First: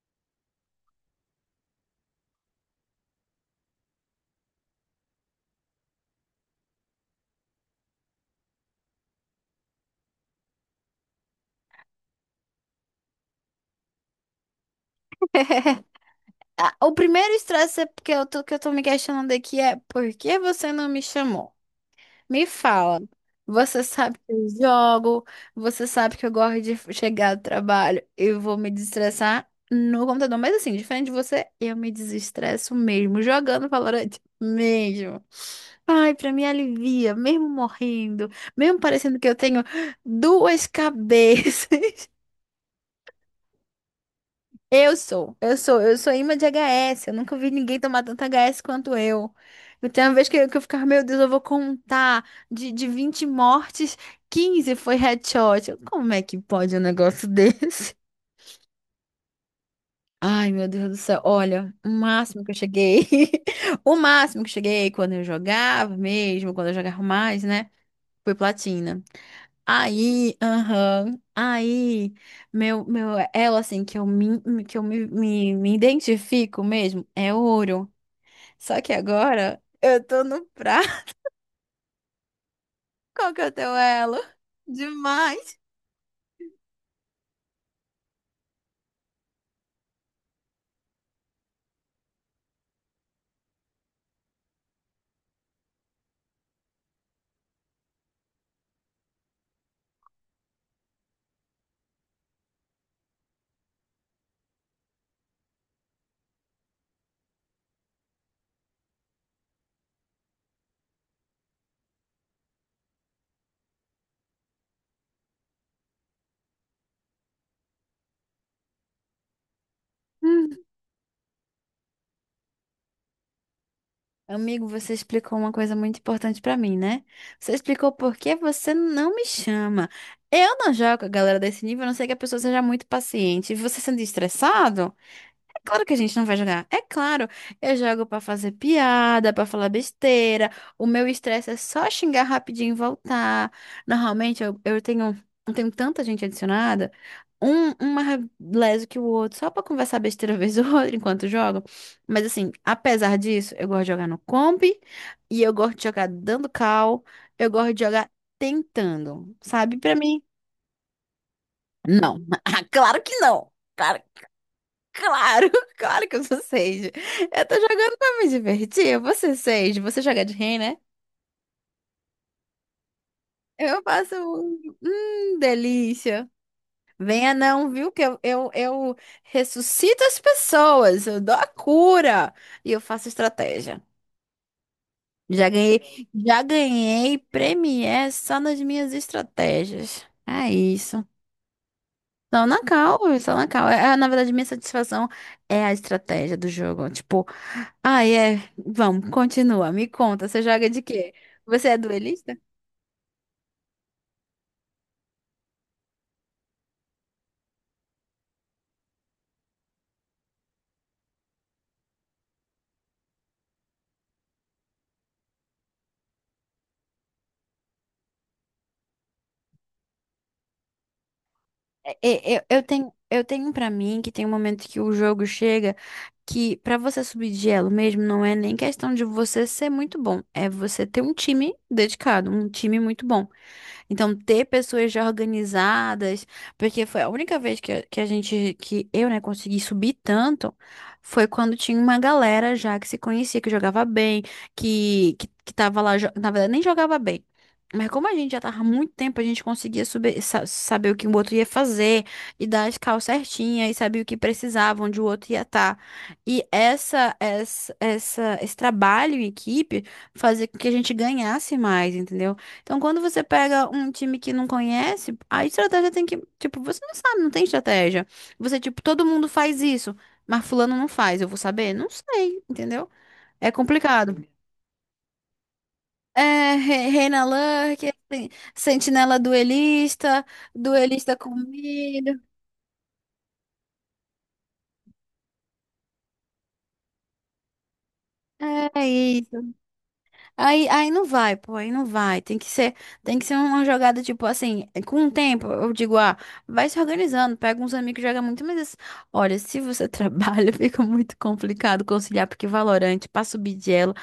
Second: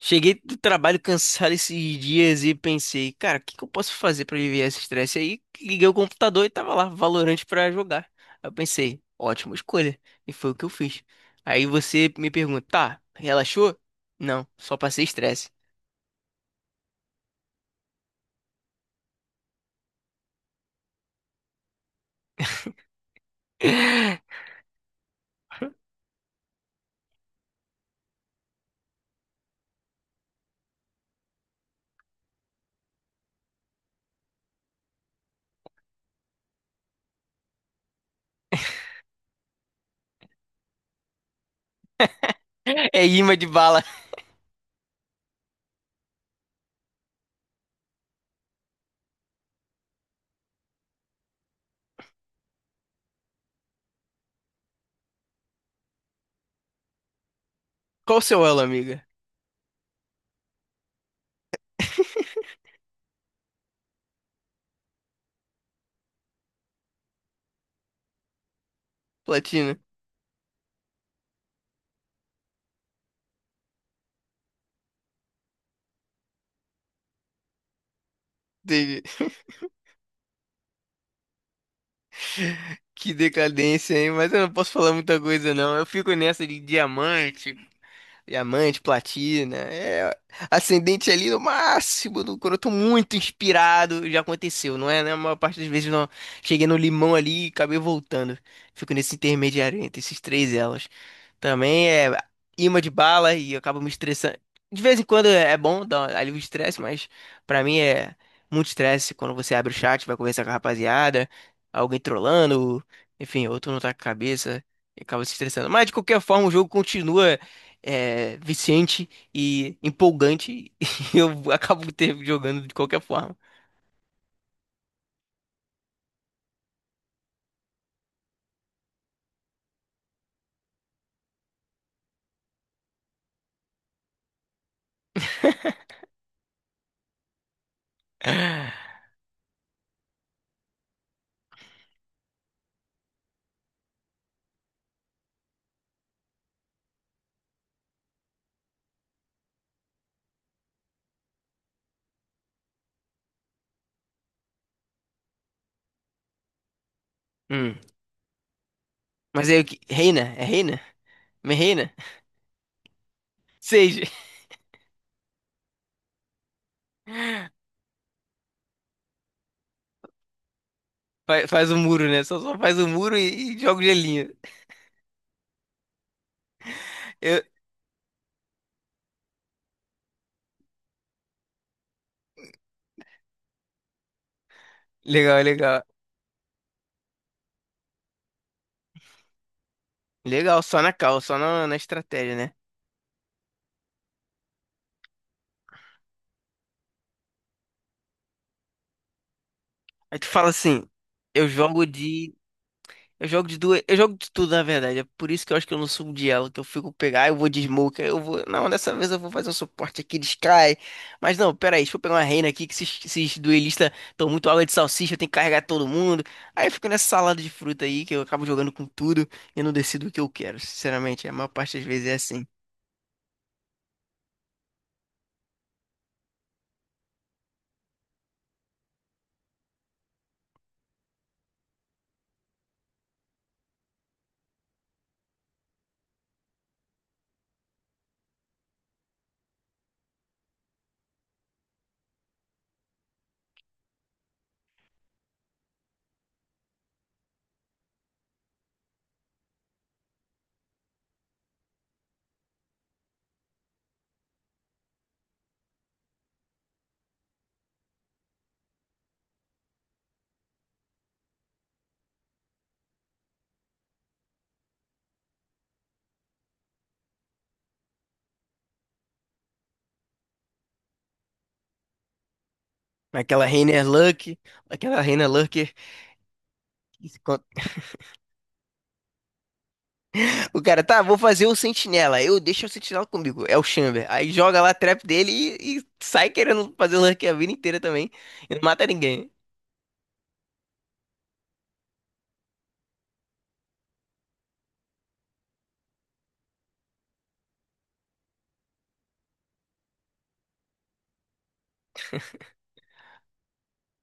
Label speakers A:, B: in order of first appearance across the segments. A: Cheguei do trabalho cansado esses dias e pensei, cara, o que eu posso fazer pra aliviar esse estresse? Aí liguei o computador e tava lá, Valorant pra jogar. Aí eu pensei, ótima escolha. E foi o que eu fiz. Aí você me pergunta, tá, relaxou? Não, só passei estresse.
B: Ah, o primeiro estresse é porque eu tô me questionando aqui é por que você não me chamou? Me fala. Você sabe que eu jogo, você sabe que eu gosto de chegar do trabalho, eu vou me desestressar no computador. Mas assim, diferente de você, eu me desestresso mesmo, jogando Valorant mesmo. Ai, pra mim alivia, mesmo morrendo, mesmo parecendo que eu tenho duas cabeças.
A: É imã de bala.
B: Eu sou imã de HS. Eu nunca vi ninguém tomar tanto HS quanto eu. Eu tenho uma vez que eu ficava, meu Deus, eu vou contar. De 20 mortes, 15 foi headshot. Como é que pode um negócio desse?
A: Qual o seu elo, amiga?
B: Ai, meu Deus do céu. Olha, o máximo que eu cheguei. O máximo que eu cheguei quando eu jogava mesmo, quando eu jogava mais, né? Foi platina.
A: Platina.
B: Aí, aham, aí, meu, ela assim, que eu me, me, me identifico mesmo, é ouro. Só que
A: Entendi.
B: agora eu tô no prato.
A: Que
B: Qual que é o teu
A: decadência, hein?
B: elo?
A: Mas eu não posso falar muita coisa,
B: Demais.
A: não. Eu fico nessa de diamante. Diamante, platina, é ascendente ali no máximo, do, quando eu tô muito inspirado, já aconteceu, não é? Né? A maior parte das vezes não cheguei no limão ali e acabei voltando. Fico nesse intermediário entre esses três elos. Também é imã de bala e eu acabo me estressando. De vez em quando é bom, dar um alívio de estresse, mas pra mim é muito estresse quando você abre o chat, vai conversar com a rapaziada, alguém trollando, enfim, outro não tá com a cabeça e acaba se estressando. Mas de qualquer forma, o jogo continua é, viciante e
B: Hum.
A: empolgante e eu acabo ter jogando de qualquer forma.
B: Amigo, você explicou uma coisa muito importante pra mim, né? Você explicou por que você não me chama. Eu não jogo com a galera desse nível, a não ser que a pessoa seja muito paciente. E você sendo estressado? Claro que a gente não vai jogar. É claro, eu jogo pra fazer piada, pra falar besteira. O meu estresse é só xingar rapidinho e voltar. Normalmente eu tenho tanta gente adicionada, um mais leso que o outro, só pra conversar besteira vez ou outra enquanto jogo. Mas assim, apesar disso, eu gosto de jogar no comp e eu gosto de jogar dando cal, eu gosto
A: Hum.
B: de jogar tentando,
A: Mas aí,
B: sabe? Pra
A: reina,
B: mim,
A: é reina? Me reina?
B: não. Claro que não.
A: Seja.
B: Claro, claro que eu sou Sage. Eu tô jogando pra me divertir. Você, Sage, você joga de rei, né?
A: Faz o muro, né? Só faz o muro e joga o
B: Eu faço
A: gelinho.
B: um... delícia. Venha
A: Eu-
B: não, viu? Que eu ressuscito as pessoas, eu dou a cura e eu faço estratégia.
A: Legal,
B: Já ganhei,
A: legal.
B: já ganhei premier só nas minhas estratégias. É
A: Legal, só na
B: isso.
A: cal, só na, na estratégia,
B: Só
A: né?
B: na cal, só na cal. É, na verdade, minha satisfação é a estratégia do jogo. Tipo, ah, é. Vamos, continua, me
A: Aí tu
B: conta. Você
A: fala
B: joga de
A: assim,
B: quê?
A: eu
B: Você é
A: jogo de.
B: duelista?
A: Eu jogo de duas, eu jogo de tudo, na verdade. É por isso que eu acho que eu não subo de elo, que eu fico pegar, eu vou de smoke, aí eu vou, não, dessa vez eu vou fazer um suporte aqui de Sky. Mas não, pera aí, deixa eu pegar uma reina aqui que esses duelistas estão muito água de salsicha, eu tenho que carregar todo mundo. Aí eu fico nessa salada de fruta aí que eu acabo jogando com tudo e não decido o que eu quero, sinceramente, a maior parte das
B: É,
A: vezes é
B: é,
A: assim.
B: Eu, eu tenho, eu tenho pra mim que tem um momento que o jogo chega que pra você subir de elo mesmo não é nem questão de você ser muito bom, é você ter um time dedicado, um time muito bom. Então, ter pessoas já organizadas, porque foi a única vez que eu, né, consegui subir tanto, foi quando tinha uma galera já que se conhecia, que jogava bem, que tava lá, na verdade, nem jogava bem. Mas como a gente já tava há muito tempo, a gente conseguia subir, saber o que o outro ia fazer, e dar as calças certinhas e saber o que precisava, onde o outro ia estar. E esse trabalho em equipe fazia com que a gente ganhasse mais, entendeu? Então, quando você pega um time que não conhece, a estratégia tem que, tipo, você não sabe, não tem estratégia. Você, tipo, todo mundo faz isso, mas fulano não faz, eu vou saber? Não sei, entendeu?
A: Aquela
B: É
A: reina é
B: complicado.
A: Lurk, aquela reina Lurker.
B: É, Reina Lurker, sentinela duelista,
A: O cara, tá, vou
B: duelista com
A: fazer o sentinela.
B: milho.
A: Eu deixo o sentinela comigo. É o Chamber. Aí joga lá a trap dele e sai querendo fazer o rank a vida inteira também. E não
B: É
A: mata ninguém.
B: isso. Aí não vai, pô, aí não vai. Tem que ser uma jogada tipo assim, com o tempo, eu digo, ah, vai se organizando, pega uns amigos, joga muito, mas assim, olha, se você trabalha, fica muito complicado conciliar, porque Valorante, pra subir de elo,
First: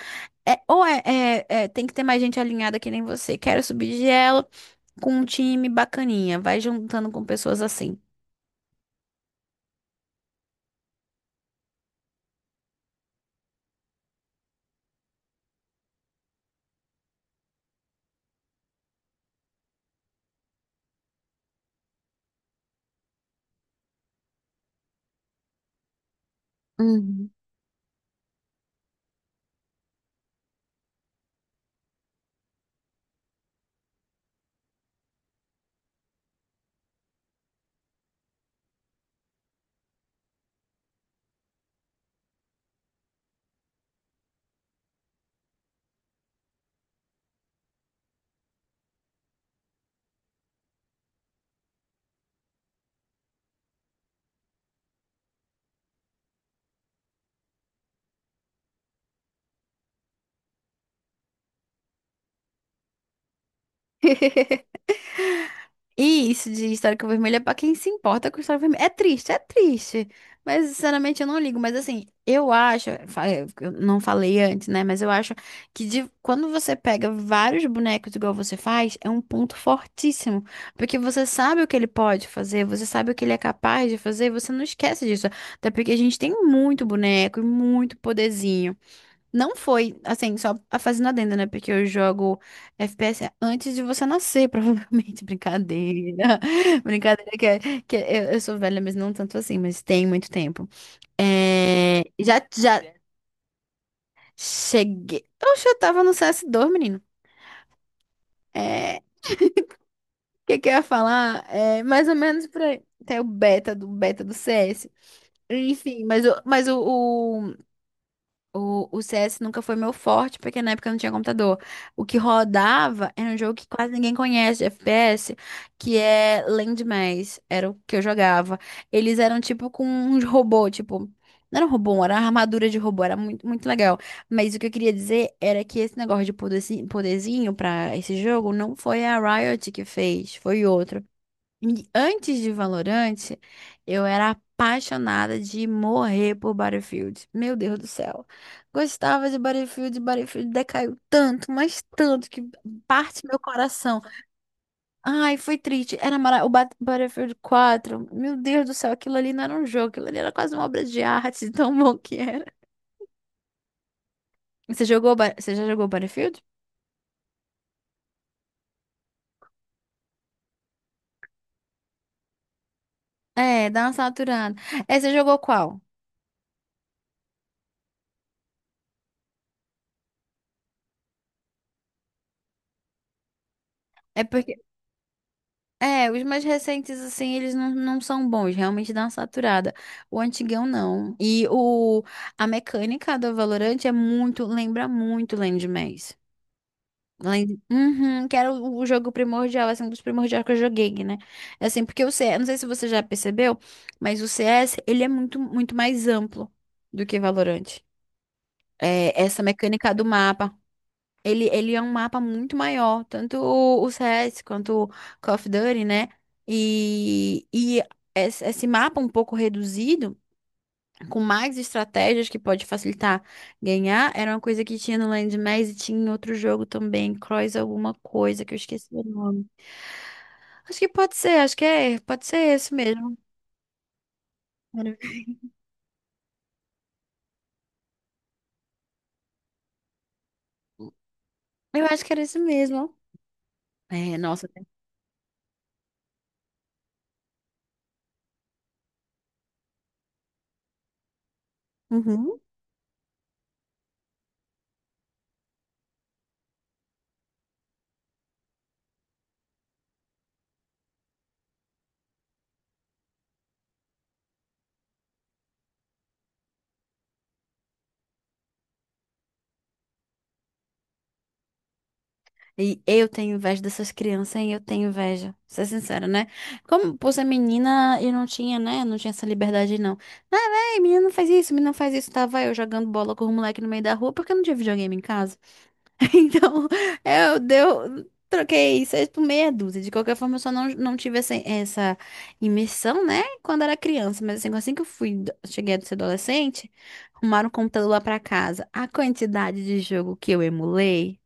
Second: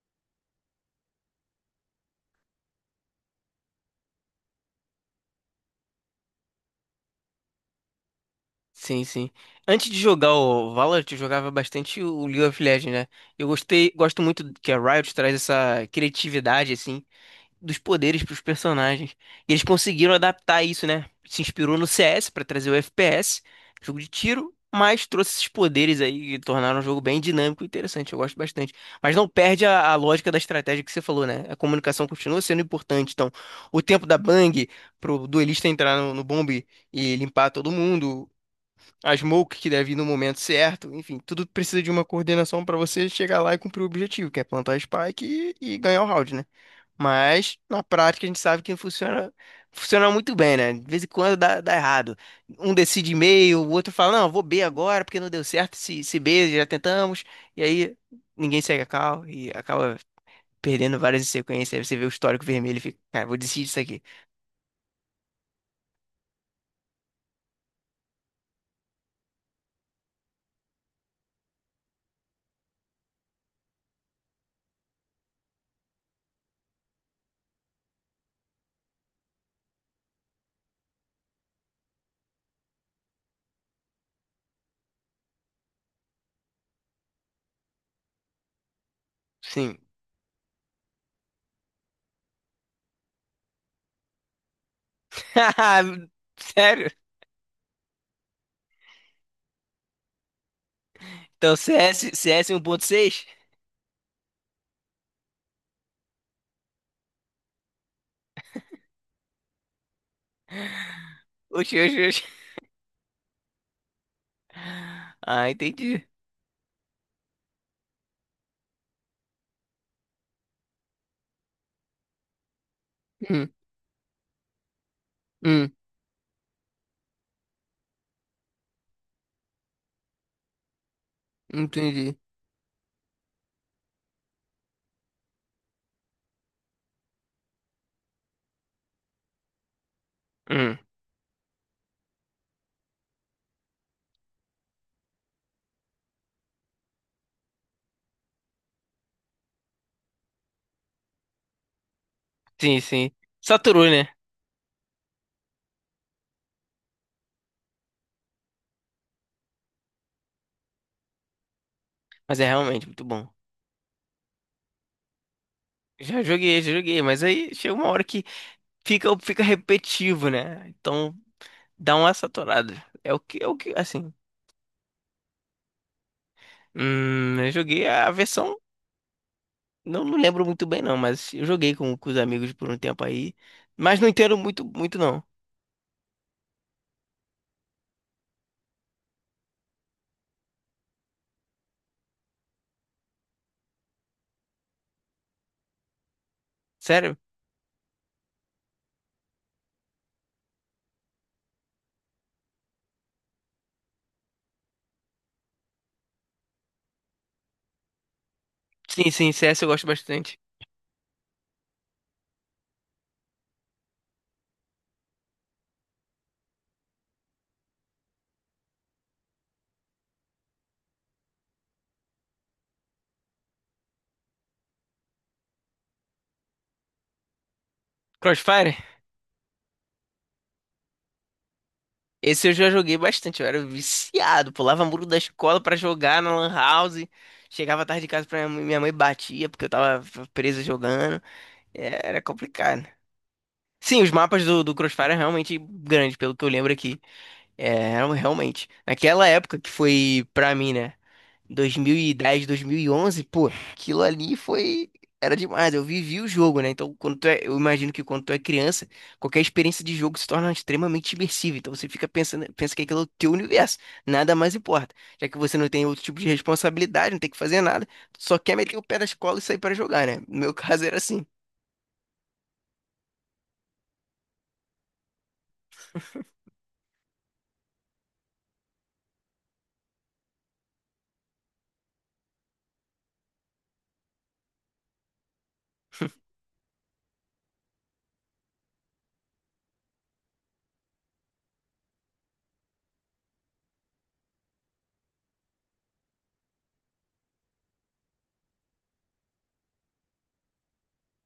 B: é, ou é, é- é, tem que ter mais gente alinhada que nem você. Quero subir de elo com um time bacaninha, vai juntando com pessoas assim.
A: Sim, sim. Antes de jogar o Valorant, eu jogava bastante o League of Legends, né? Eu gostei, gosto muito que a Riot traz essa criatividade, assim, dos poderes para os personagens. E eles conseguiram adaptar isso, né? Se inspirou no CS para trazer o FPS, jogo de tiro, mas trouxe esses poderes aí que tornaram o jogo bem
B: Uhum.
A: dinâmico e interessante. Eu gosto bastante. Mas não perde a lógica da estratégia que você falou, né? A comunicação continua sendo importante. Então, o tempo da Bang pro duelista entrar no bombe e limpar todo mundo. A smoke que deve ir no momento certo, enfim, tudo precisa de uma coordenação para você chegar lá e cumprir o objetivo, que é plantar a spike e ganhar o round, né? Mas na prática a gente sabe que funciona, funciona muito bem, né? De vez em quando dá, dá errado. Um decide meio o outro fala, não, eu vou B agora porque não deu certo, se B já tentamos, e aí ninguém segue a cal e acaba perdendo várias em sequência. Aí você vê o histórico vermelho e fica, cara, vou decidir isso aqui.
B: E isso de histórico vermelho é pra quem se importa com história vermelha. É triste, é triste. Mas, sinceramente, eu não ligo. Mas, assim, eu acho. Eu não falei antes, né? Mas eu acho que quando você pega vários bonecos igual você faz, é um ponto fortíssimo. Porque você sabe o que ele pode fazer, você sabe o que ele é capaz de fazer, você não esquece disso. Até porque a gente tem muito boneco e muito poderzinho. Não
A: Sim.
B: foi, assim, só a fazendo adendo, né? Porque eu jogo FPS antes de você nascer, provavelmente. Brincadeira.
A: Sério?
B: Brincadeira, eu sou velha, mas não tanto assim, mas tem muito tempo.
A: Então
B: É,
A: CS,
B: já,
A: CS
B: já
A: 1.6?
B: cheguei. Oxe, eu tava no CS2, menino. É, o que que eu ia falar?
A: Oxi,
B: É
A: oxi,
B: mais ou
A: oxi.
B: menos por aí. Tem o beta do CS.
A: Ah, entendi.
B: Enfim, mas o CS nunca foi meu forte, porque na época eu não tinha computador. O que rodava era um
A: Hum,
B: jogo que quase ninguém conhece, de FPS,
A: hum,
B: que é Landmass. Era o que eu jogava. Eles eram tipo com uns robô, tipo. Não era um robô,
A: entendi.
B: era uma armadura de robô, era muito, muito legal. Mas o que eu queria dizer era que esse negócio de poderzinho pra esse jogo não foi a Riot que fez, foi
A: Hum,
B: outro. E antes de Valorant, eu era apaixonada de morrer por Battlefield. Meu Deus do céu. Gostava de Battlefield, Battlefield decaiu tanto, mas tanto que
A: sim, sim.
B: parte meu
A: Saturou,
B: coração.
A: né?
B: Ai, foi triste. Era mara... o Battlefield 4. Meu Deus do céu, aquilo ali não era um jogo, aquilo ali era quase uma obra de arte, de tão bom que
A: Mas é
B: era.
A: realmente muito bom.
B: Você jogou, você já jogou Battlefield?
A: Já joguei, mas aí chega uma hora que fica, fica repetitivo, né? Então dá uma saturada. É o
B: É,
A: que,
B: dá uma
A: assim.
B: saturada. É, você jogou qual?
A: Eu joguei a versão, não, não lembro muito bem não, mas eu joguei com os amigos por um tempo aí, mas não
B: É
A: entendo
B: porque
A: muito, muito não.
B: É, os mais recentes, assim, eles não são bons, realmente dá uma saturada. O antigão não. A mecânica do Valorant é muito, lembra muito Land Maze.
A: Sério?
B: Land, uhum, que era o jogo primordial, assim, um dos primordiais que eu joguei, né? É Assim, porque o CS, não sei se você já percebeu, mas o CS, ele é muito, muito mais amplo do que Valorant.
A: Sim,
B: É,
A: sim,
B: essa
A: CS eu gosto
B: mecânica do
A: bastante.
B: mapa, ele é um mapa muito maior, tanto o CS quanto o Call of Duty, né? E esse mapa um pouco reduzido, com mais estratégias que pode facilitar ganhar, era uma coisa que tinha no Land Mass e tinha em outro jogo também, Cross alguma coisa, que eu
A: Crossfire?
B: esqueci o nome. Acho que pode ser, acho que é, pode ser
A: Esse eu já
B: esse
A: joguei
B: mesmo.
A: bastante, eu era viciado, pulava muro da escola pra jogar na Lan House, chegava tarde de casa pra minha mãe batia porque eu tava presa jogando.
B: Eu acho
A: É,
B: que
A: era
B: era esse
A: complicado.
B: mesmo.
A: Sim, os
B: É,
A: mapas
B: nossa.
A: do,
B: Né?
A: do Crossfire é realmente grande, pelo que eu lembro aqui. É, eram realmente. Naquela época que foi pra mim, né?
B: Uhum.
A: 2010, 2011, pô, aquilo ali foi. Era demais. Eu vivi o jogo, né? Então, quando tu é... eu imagino que quando tu é criança, qualquer experiência de jogo se torna extremamente imersiva. Então, você fica pensando, pensa que aquilo é o teu universo. Nada mais importa. Já que você não tem outro tipo de responsabilidade, não tem que fazer nada, só quer meter o pé na escola e sair pra jogar, né? No meu caso era assim.
B: E eu tenho inveja dessas crianças, hein? Eu tenho inveja. Ser sincera, né? Como por ser menina, eu não tinha, né? Não tinha essa liberdade, não. Ah, véi, menina não faz isso, menina não faz isso. Tava eu jogando bola com o moleque no meio da rua porque eu não tinha videogame em casa. Então, eu deu. Troquei seis por meia dúzia. De qualquer forma, eu só não tive essa imersão, né? Quando era criança. Mas assim, assim que eu fui, cheguei a ser adolescente, arrumaram um computador lá pra casa. A quantidade de jogo que eu emulei.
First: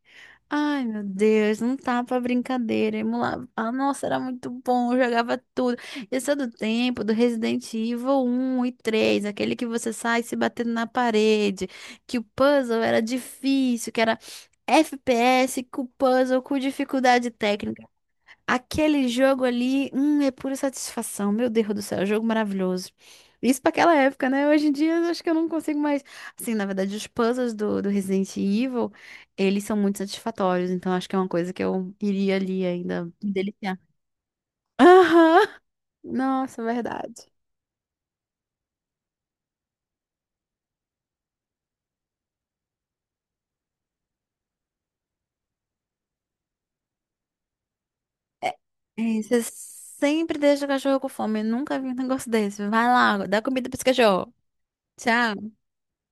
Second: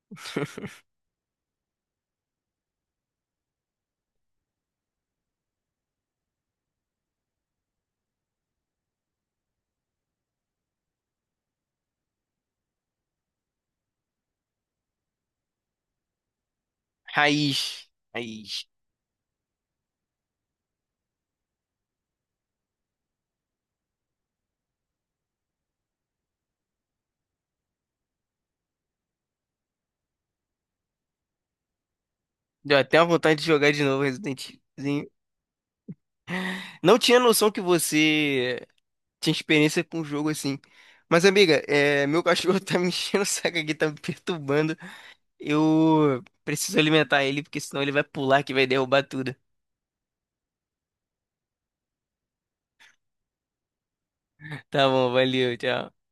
B: Ai, meu Deus, não tá pra brincadeira. Emulava. Ah, nossa, era muito bom, eu jogava tudo. Esse é do tempo do Resident Evil um e 3 aquele que você sai se batendo na parede, que o puzzle era difícil, que era FPS com puzzle com dificuldade técnica.
A: Raiz. Raiz.
B: Aquele jogo ali, é pura satisfação. Meu Deus do céu, jogo maravilhoso. Isso pra aquela época, né? Hoje em dia, eu acho que eu não consigo mais. Assim, na verdade, os puzzles do Resident Evil, eles são muito satisfatórios. Então, acho que é uma coisa que eu iria ali
A: Deu até
B: ainda
A: uma
B: me
A: vontade de jogar
B: deliciar.
A: de novo Resident Evilzinho.
B: Aham! Nossa,
A: Não tinha
B: verdade.
A: noção que você tinha experiência com o jogo assim. Mas, amiga, é, meu cachorro tá me enchendo o saco aqui, tá me perturbando. Eu preciso alimentar ele, porque senão ele vai pular que
B: É,
A: vai derrubar tudo.
B: você sempre deixa o cachorro com fome. Eu nunca vi um negócio desse. Vai lá, dá comida pra esse cachorro.
A: Tá bom,
B: Tchau.
A: valeu, tchau.